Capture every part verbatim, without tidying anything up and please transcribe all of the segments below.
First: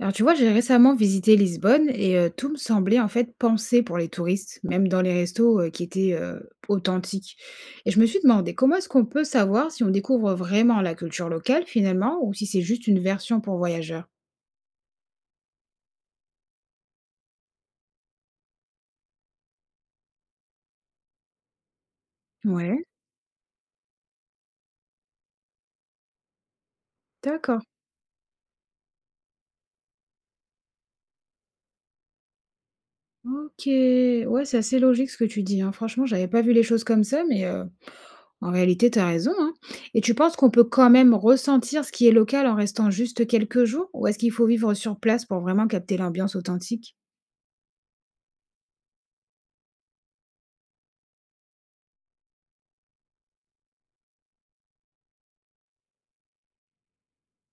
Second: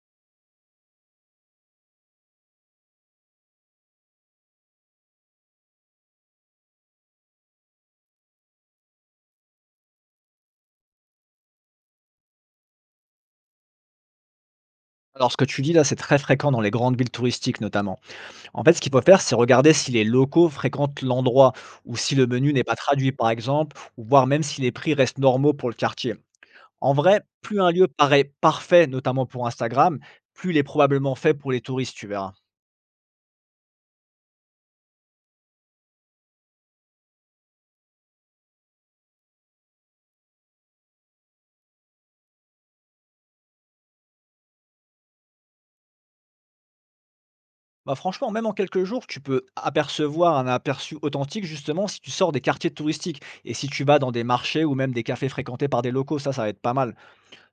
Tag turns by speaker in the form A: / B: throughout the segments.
A: Alors tu vois, j'ai récemment visité Lisbonne et euh, tout me semblait en fait pensé pour les touristes, même dans les restos euh, qui étaient euh, authentiques. Et je me suis demandé comment est-ce qu'on peut savoir si on découvre vraiment la culture locale finalement ou si c'est juste une version pour voyageurs.
B: Alors, ce que tu dis là, c'est très fréquent dans les grandes villes touristiques notamment. En fait, ce qu'il faut faire, c'est regarder si les locaux fréquentent l'endroit ou si le menu n'est pas
A: Ouais,
B: traduit, par exemple, ou voir même si les prix restent normaux pour le quartier. En vrai, plus
A: d'accord.
B: un lieu paraît parfait, notamment pour Instagram, plus il est probablement fait pour les touristes, tu verras.
A: Ok, ouais, c'est assez logique ce que tu dis, hein. Franchement, j'avais pas vu les choses comme ça, mais euh, en réalité, tu as raison, hein. Et tu penses qu'on peut quand même ressentir ce qui est local en restant juste quelques jours ou est-ce qu'il faut vivre sur place pour vraiment capter l'ambiance authentique?
B: Bah franchement, même en quelques jours, tu peux apercevoir un aperçu authentique justement si tu sors des quartiers touristiques et si tu vas dans des marchés ou même des cafés fréquentés par des locaux, ça, ça va être pas mal.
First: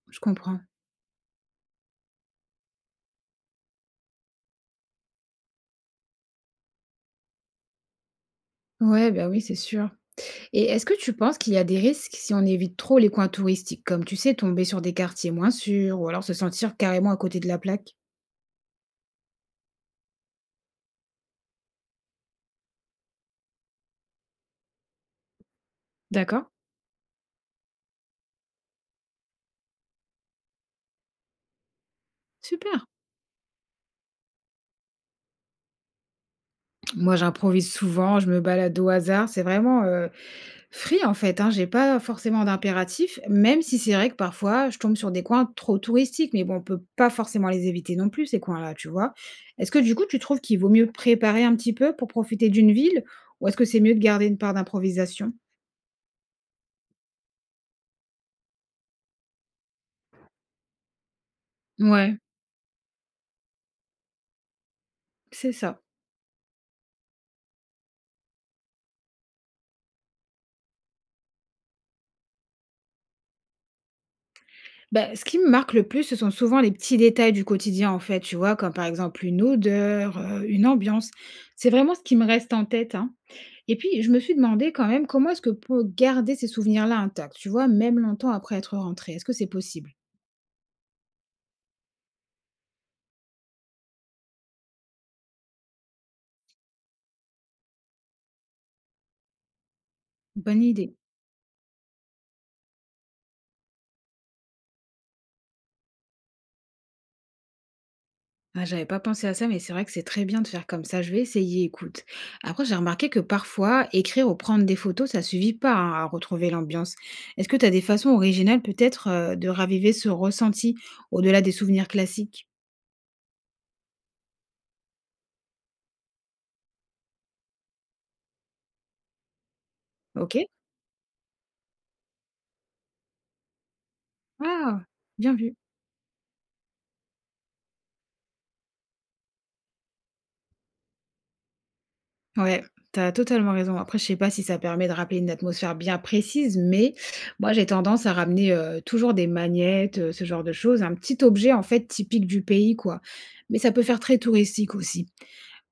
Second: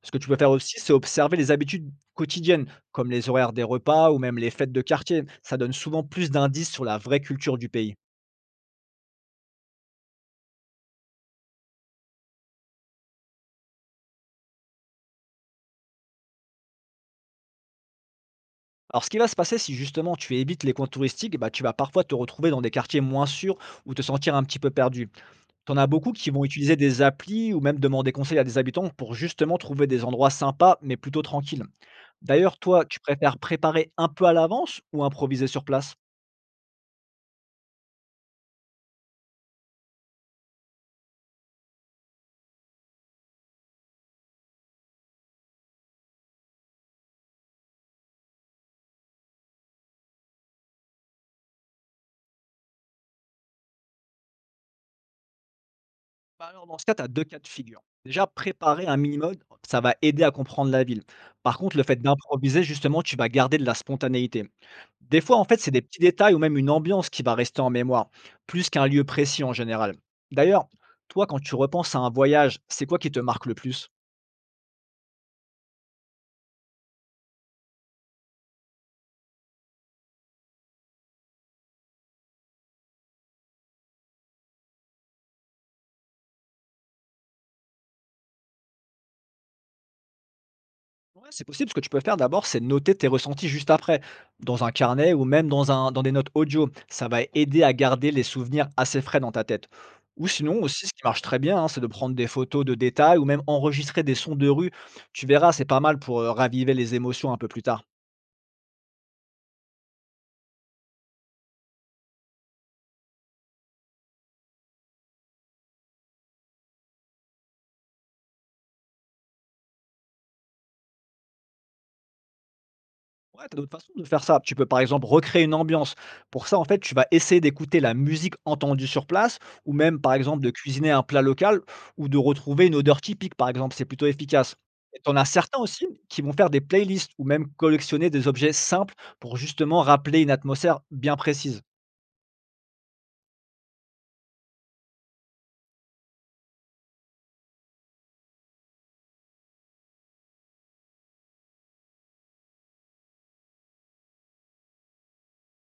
B: Ce que
A: Je
B: tu peux faire
A: comprends.
B: aussi, c'est observer les habitudes quotidiennes, comme les horaires des repas ou même les fêtes de quartier. Ça donne souvent plus d'indices sur la vraie culture du pays.
A: Ouais, bah, oui, c'est sûr. Et est-ce que tu penses qu'il y a des risques si on évite trop les coins touristiques, comme tu sais, tomber sur des quartiers moins sûrs ou alors se sentir carrément à côté de la plaque?
B: Alors, ce qui va se passer si justement tu évites les coins touristiques, bah, tu vas parfois te retrouver dans des quartiers moins sûrs ou te sentir un petit peu perdu. T'en as beaucoup qui vont
A: D'accord,
B: utiliser des applis ou même demander conseil à des habitants pour justement trouver des endroits sympas mais plutôt tranquilles. D'ailleurs,
A: super.
B: toi, tu préfères préparer un peu à l'avance ou improviser sur place?
A: Moi, j'improvise souvent, je me balade au hasard, c'est vraiment euh, free en fait, hein, j'ai pas forcément d'impératif, même si c'est vrai que parfois je tombe sur des coins trop touristiques, mais bon, on peut pas forcément les éviter non plus, ces coins-là, tu vois. Est-ce que du coup, tu trouves qu'il vaut mieux préparer un petit peu pour profiter d'une ville, ou est-ce que c'est mieux de garder une part d'improvisation?
B: Bah, alors dans ce cas, tu as deux cas de figure. Déjà, préparer un mini-mode, ça va aider à comprendre la ville. Par contre, le fait
A: Ouais,
B: d'improviser, justement, tu vas garder de la spontanéité. Des fois, en
A: c'est
B: fait, c'est des
A: ça.
B: petits détails ou même une ambiance qui va rester en mémoire, plus qu'un lieu précis en général. D'ailleurs, toi, quand tu repenses à un voyage, c'est quoi qui te marque le plus?
A: Ben, ce qui me marque le plus, ce sont souvent les petits détails du quotidien, en fait, tu vois, comme par exemple une odeur, euh, une ambiance. C'est vraiment ce qui me reste en tête, hein. Et puis, je me suis demandé quand même comment est-ce que pour garder ces souvenirs-là intacts, tu vois, même longtemps après être rentré, est-ce que c'est possible?
B: Ouais, c'est possible. Ce que tu peux faire d'abord, c'est noter tes ressentis juste après, dans un carnet ou même dans un, dans des notes audio. Ça va aider à garder les souvenirs assez frais dans ta tête. Ou sinon
A: Bonne
B: aussi, ce
A: idée.
B: qui marche très bien, hein, c'est de prendre des photos de détails ou même enregistrer des sons de rue. Tu verras, c'est pas mal pour euh, raviver les émotions un peu plus tard.
A: Ah, j'avais pas pensé à ça, mais c'est vrai que c'est très bien de faire comme ça. Je vais essayer, écoute. Après, j'ai remarqué que parfois, écrire ou prendre des photos, ça suffit pas hein, à retrouver l'ambiance. Est-ce que tu as des façons originales peut-être euh, de raviver ce ressenti au-delà des souvenirs classiques?
B: Ouais, tu as d'autres façons de faire ça. Tu peux par exemple recréer une ambiance. Pour ça, en fait, tu vas essayer d'écouter la musique entendue sur place ou même par
A: Ok?
B: exemple de cuisiner un plat local ou de retrouver une odeur typique par exemple. C'est plutôt efficace.
A: Ah,
B: Et t'en as
A: bien vu.
B: certains aussi qui vont faire des playlists ou même collectionner des objets simples pour justement rappeler une atmosphère bien précise.
A: Ouais, t'as totalement raison. Après, je sais pas si ça permet de rappeler une atmosphère bien précise, mais moi, j'ai tendance à ramener euh, toujours des magnettes, euh, ce genre de choses, un petit objet en fait typique du pays, quoi. Mais ça peut faire très touristique aussi.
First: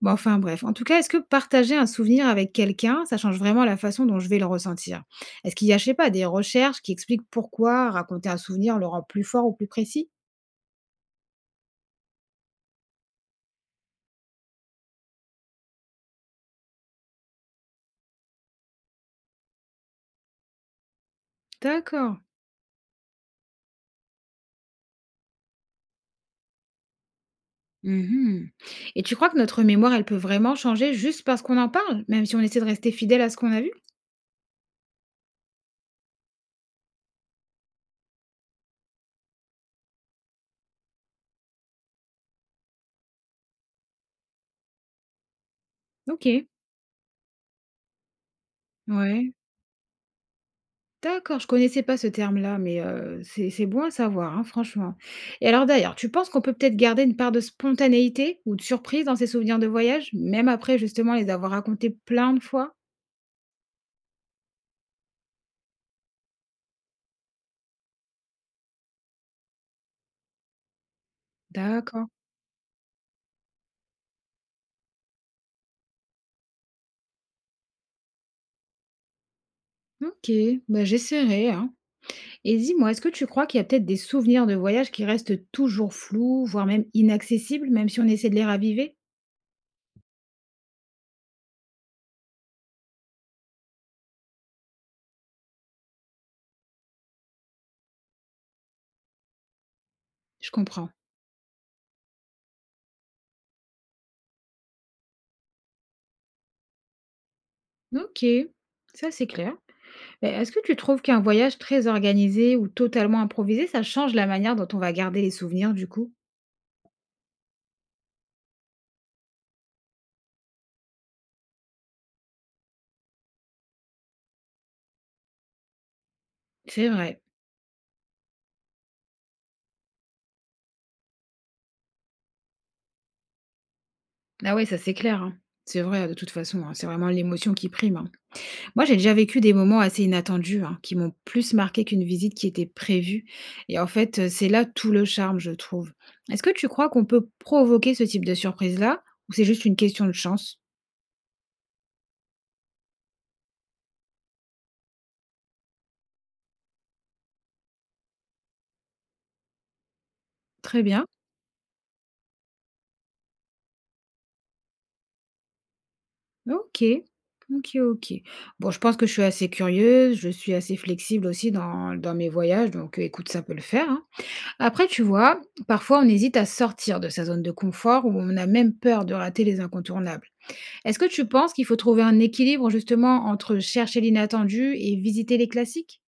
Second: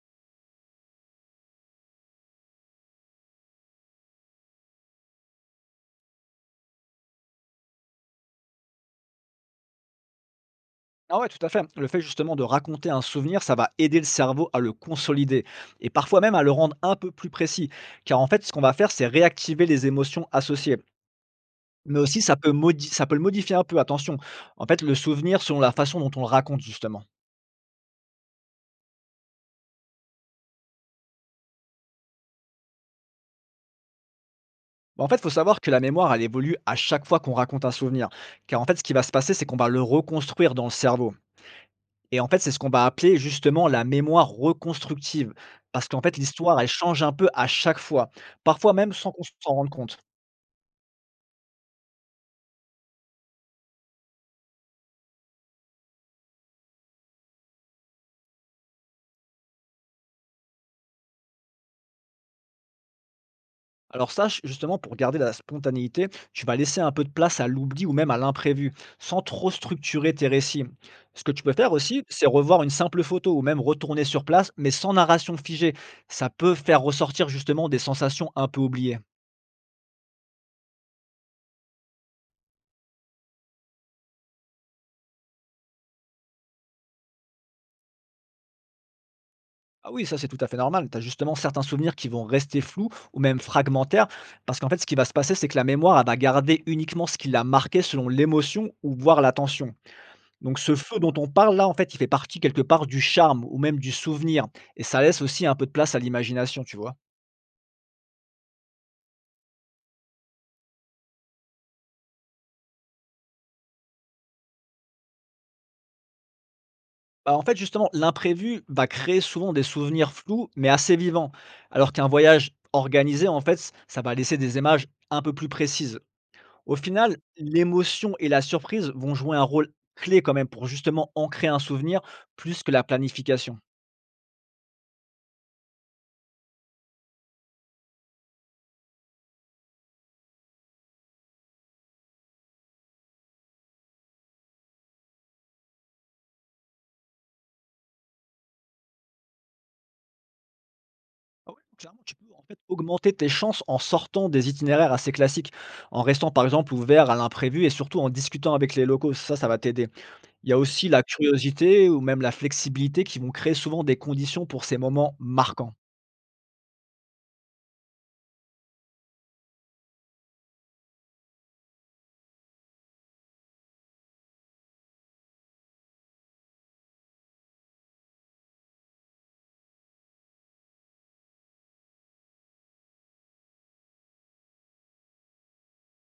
A: Bon, enfin bref. En tout cas, est-ce que partager un souvenir avec quelqu'un, ça change vraiment la façon dont je vais le ressentir? Est-ce qu'il y a, je sais pas, des recherches qui expliquent pourquoi raconter un souvenir le rend plus fort ou plus précis?
B: Ah ouais, tout à fait. Le fait justement de raconter un souvenir, ça va aider le cerveau à le consolider et parfois même à le rendre un peu plus précis. Car en fait, ce qu'on va faire, c'est réactiver les émotions associées. Mais
A: D'accord.
B: aussi ça peut modi ça peut le modifier un peu, attention. En fait, le souvenir selon la façon dont on le raconte justement.
A: Mhm. Et tu crois que notre mémoire, elle peut vraiment changer juste parce qu'on en parle, même si on essaie de rester fidèle à ce qu'on a vu?
B: Bah, en fait, il faut savoir que la mémoire, elle évolue à chaque fois qu'on raconte un souvenir. Car en fait, ce qui va se passer, c'est qu'on va le reconstruire dans le cerveau. Et en fait, c'est ce qu'on va appeler justement la mémoire reconstructive. Parce qu'en fait,
A: Ok.
B: l'histoire, elle change un peu à chaque fois, parfois même sans qu'on
A: Ouais.
B: s'en rende compte.
A: D'accord, je connaissais pas ce terme-là, mais heu, c'est c'est bon à savoir, hein, franchement. Et alors d'ailleurs, tu penses qu'on peut peut-être garder une part de spontanéité ou de surprise dans ses souvenirs de voyage, même après justement les avoir racontés plein de fois?
B: Alors ça, ch Justement, pour garder la spontanéité, tu vas laisser un peu de place à l'oubli ou même à l'imprévu, sans trop structurer tes récits. Ce que tu peux faire aussi,
A: D'accord.
B: c'est revoir une simple photo ou même retourner sur place, mais sans narration figée. Ça peut faire ressortir justement des sensations un peu oubliées.
A: OK, bah, j'essaierai, hein. Et dis-moi, est-ce que tu crois qu'il y a peut-être des souvenirs de voyage qui restent toujours flous, voire même inaccessibles, même si on essaie de les raviver?
B: Ah oui, ça c'est tout à fait normal. Tu as justement certains souvenirs qui vont rester flous ou même fragmentaires, parce qu'en fait, ce qui va se passer, c'est que la mémoire, elle va garder uniquement ce qui l'a marqué selon l'émotion ou voire la tension.
A: Je
B: Donc ce
A: comprends.
B: feu dont on parle là, en fait, il fait partie quelque part du charme ou même du souvenir et ça laisse aussi un peu de place à l'imagination, tu vois?
A: OK, ça c'est clair. Mais est-ce que tu trouves qu'un voyage très organisé ou totalement improvisé, ça change la manière dont on va garder les souvenirs du coup?
B: Bah, en fait, justement, l'imprévu va créer souvent des souvenirs flous mais assez vivants, alors qu'un voyage organisé, en fait, ça va laisser des images un peu plus précises. Au
A: C'est
B: final,
A: vrai.
B: l'émotion et la surprise vont jouer un rôle clé quand même pour justement ancrer un souvenir plus que la planification.
A: Ah ouais, ça c'est clair, hein. C'est vrai, de toute façon, hein, c'est vraiment l'émotion qui prime, hein. Moi, j'ai déjà vécu des moments assez inattendus, hein, qui m'ont plus marqué qu'une visite qui était prévue. Et en fait, euh, c'est là tout le charme, je trouve. Est-ce que tu crois qu'on peut provoquer ce type de surprise-là, ou c'est juste une question de chance?
B: Ah ouais, clairement, tu peux en fait augmenter tes chances en sortant des itinéraires assez classiques, en restant par exemple ouvert à l'imprévu et surtout en discutant avec les locaux. Ça, ça va t'aider. Il y a
A: Très
B: aussi la
A: bien.
B: curiosité ou même la flexibilité qui vont créer souvent des conditions pour ces moments marquants.
A: OK. OK, OK. Bon, je pense que je suis assez curieuse, je suis assez flexible aussi dans dans mes voyages, donc heu, écoute, ça peut le faire, hein. Après, tu vois, parfois, on hésite à sortir de sa zone de confort ou on a même peur de rater les incontournables. Est-ce que tu penses qu'il faut trouver un équilibre, justement, entre chercher l'inattendu et visiter les classiques?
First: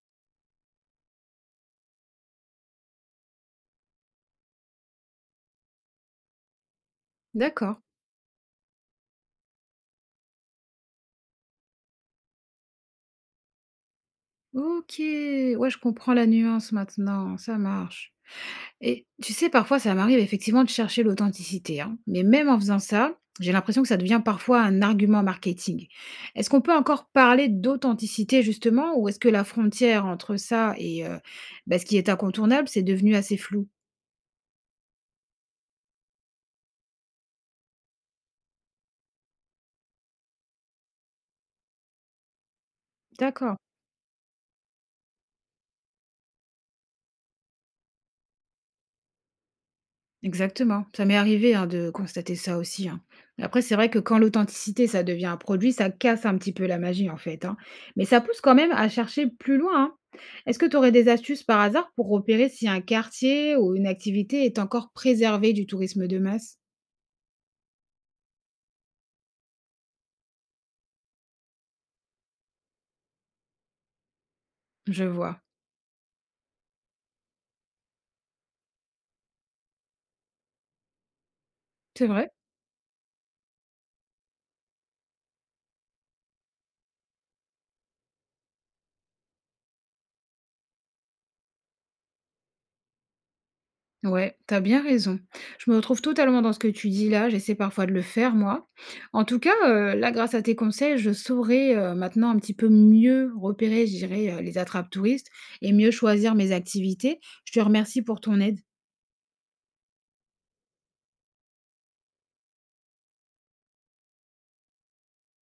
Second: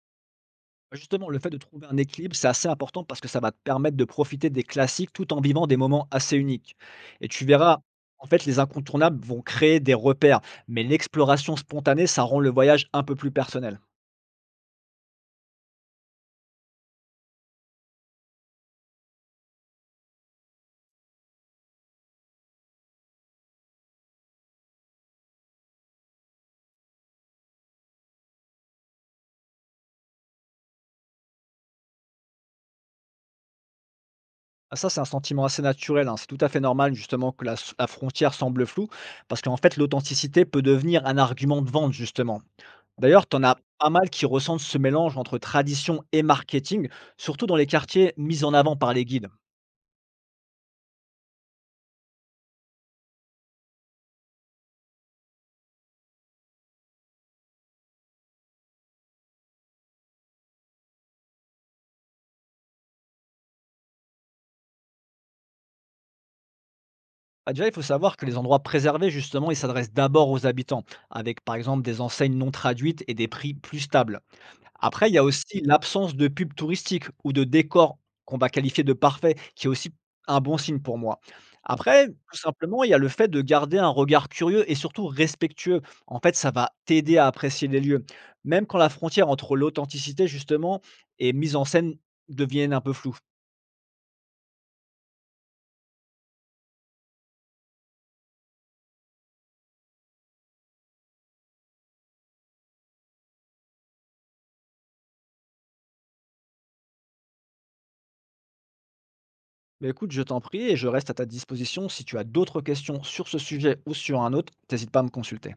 B: Bah, justement, le fait de trouver un équilibre, c'est assez important parce que ça va te permettre de profiter des classiques tout en vivant des moments assez uniques. Et tu
A: D'accord.
B: verras, en fait, les incontournables vont créer des repères, mais l'exploration spontanée, ça rend le voyage un peu plus personnel.
A: OK. Ouais, je comprends la nuance maintenant, ça marche. Et tu sais, parfois, ça m'arrive effectivement de chercher l'authenticité, hein. Mais même en faisant ça, j'ai l'impression que ça devient parfois un argument marketing. Est-ce qu'on peut encore parler d'authenticité justement, ou est-ce que la frontière entre ça et euh, bah, ce qui est incontournable, c'est devenu assez flou?
B: Ah ça, c'est un sentiment assez naturel, hein. C'est tout à fait normal justement que la s la frontière semble floue parce qu'en fait l'authenticité peut devenir un argument de vente justement. D'ailleurs, tu en as
A: D'accord.
B: pas mal qui ressentent ce mélange entre tradition et marketing, surtout dans les quartiers mis en avant par les guides.
A: Exactement, ça m'est arrivé, hein, de constater ça aussi, hein. Après, c'est vrai que quand l'authenticité, ça devient un produit, ça casse un petit peu la magie, en fait, hein. Mais ça pousse quand même à chercher plus loin, hein. Est-ce que tu aurais des astuces par hasard pour repérer si un quartier ou une activité est encore préservée du tourisme de masse?
B: Bah, déjà, il faut savoir que les endroits préservés justement, ils s'adressent d'abord aux habitants avec par exemple des enseignes non traduites et des prix plus stables.
A: Je
B: Après, il y a
A: vois,
B: aussi l'absence de pubs touristiques ou de décors qu'on va qualifier de parfaits, qui est aussi un bon signe pour moi.
A: c'est
B: Après,
A: vrai.
B: tout simplement, il y a le fait de garder un regard curieux et surtout respectueux. En fait, ça va t'aider à apprécier les lieux, même quand la frontière entre l'authenticité justement et mise en scène deviennent un peu floue.
A: Ouais, t'as bien raison. Je me retrouve totalement dans ce que tu dis là, j'essaie parfois de le faire moi. En tout cas, heu, là grâce à tes conseils, je saurai, heu, maintenant un petit peu mieux repérer, je dirais, heu, les attrapes touristes et mieux choisir mes activités. Je te remercie pour ton aide.
B: Mais écoute, je t'en prie et je reste à ta disposition. Si tu as d'autres questions sur ce sujet ou sur un autre, n'hésite pas à me consulter.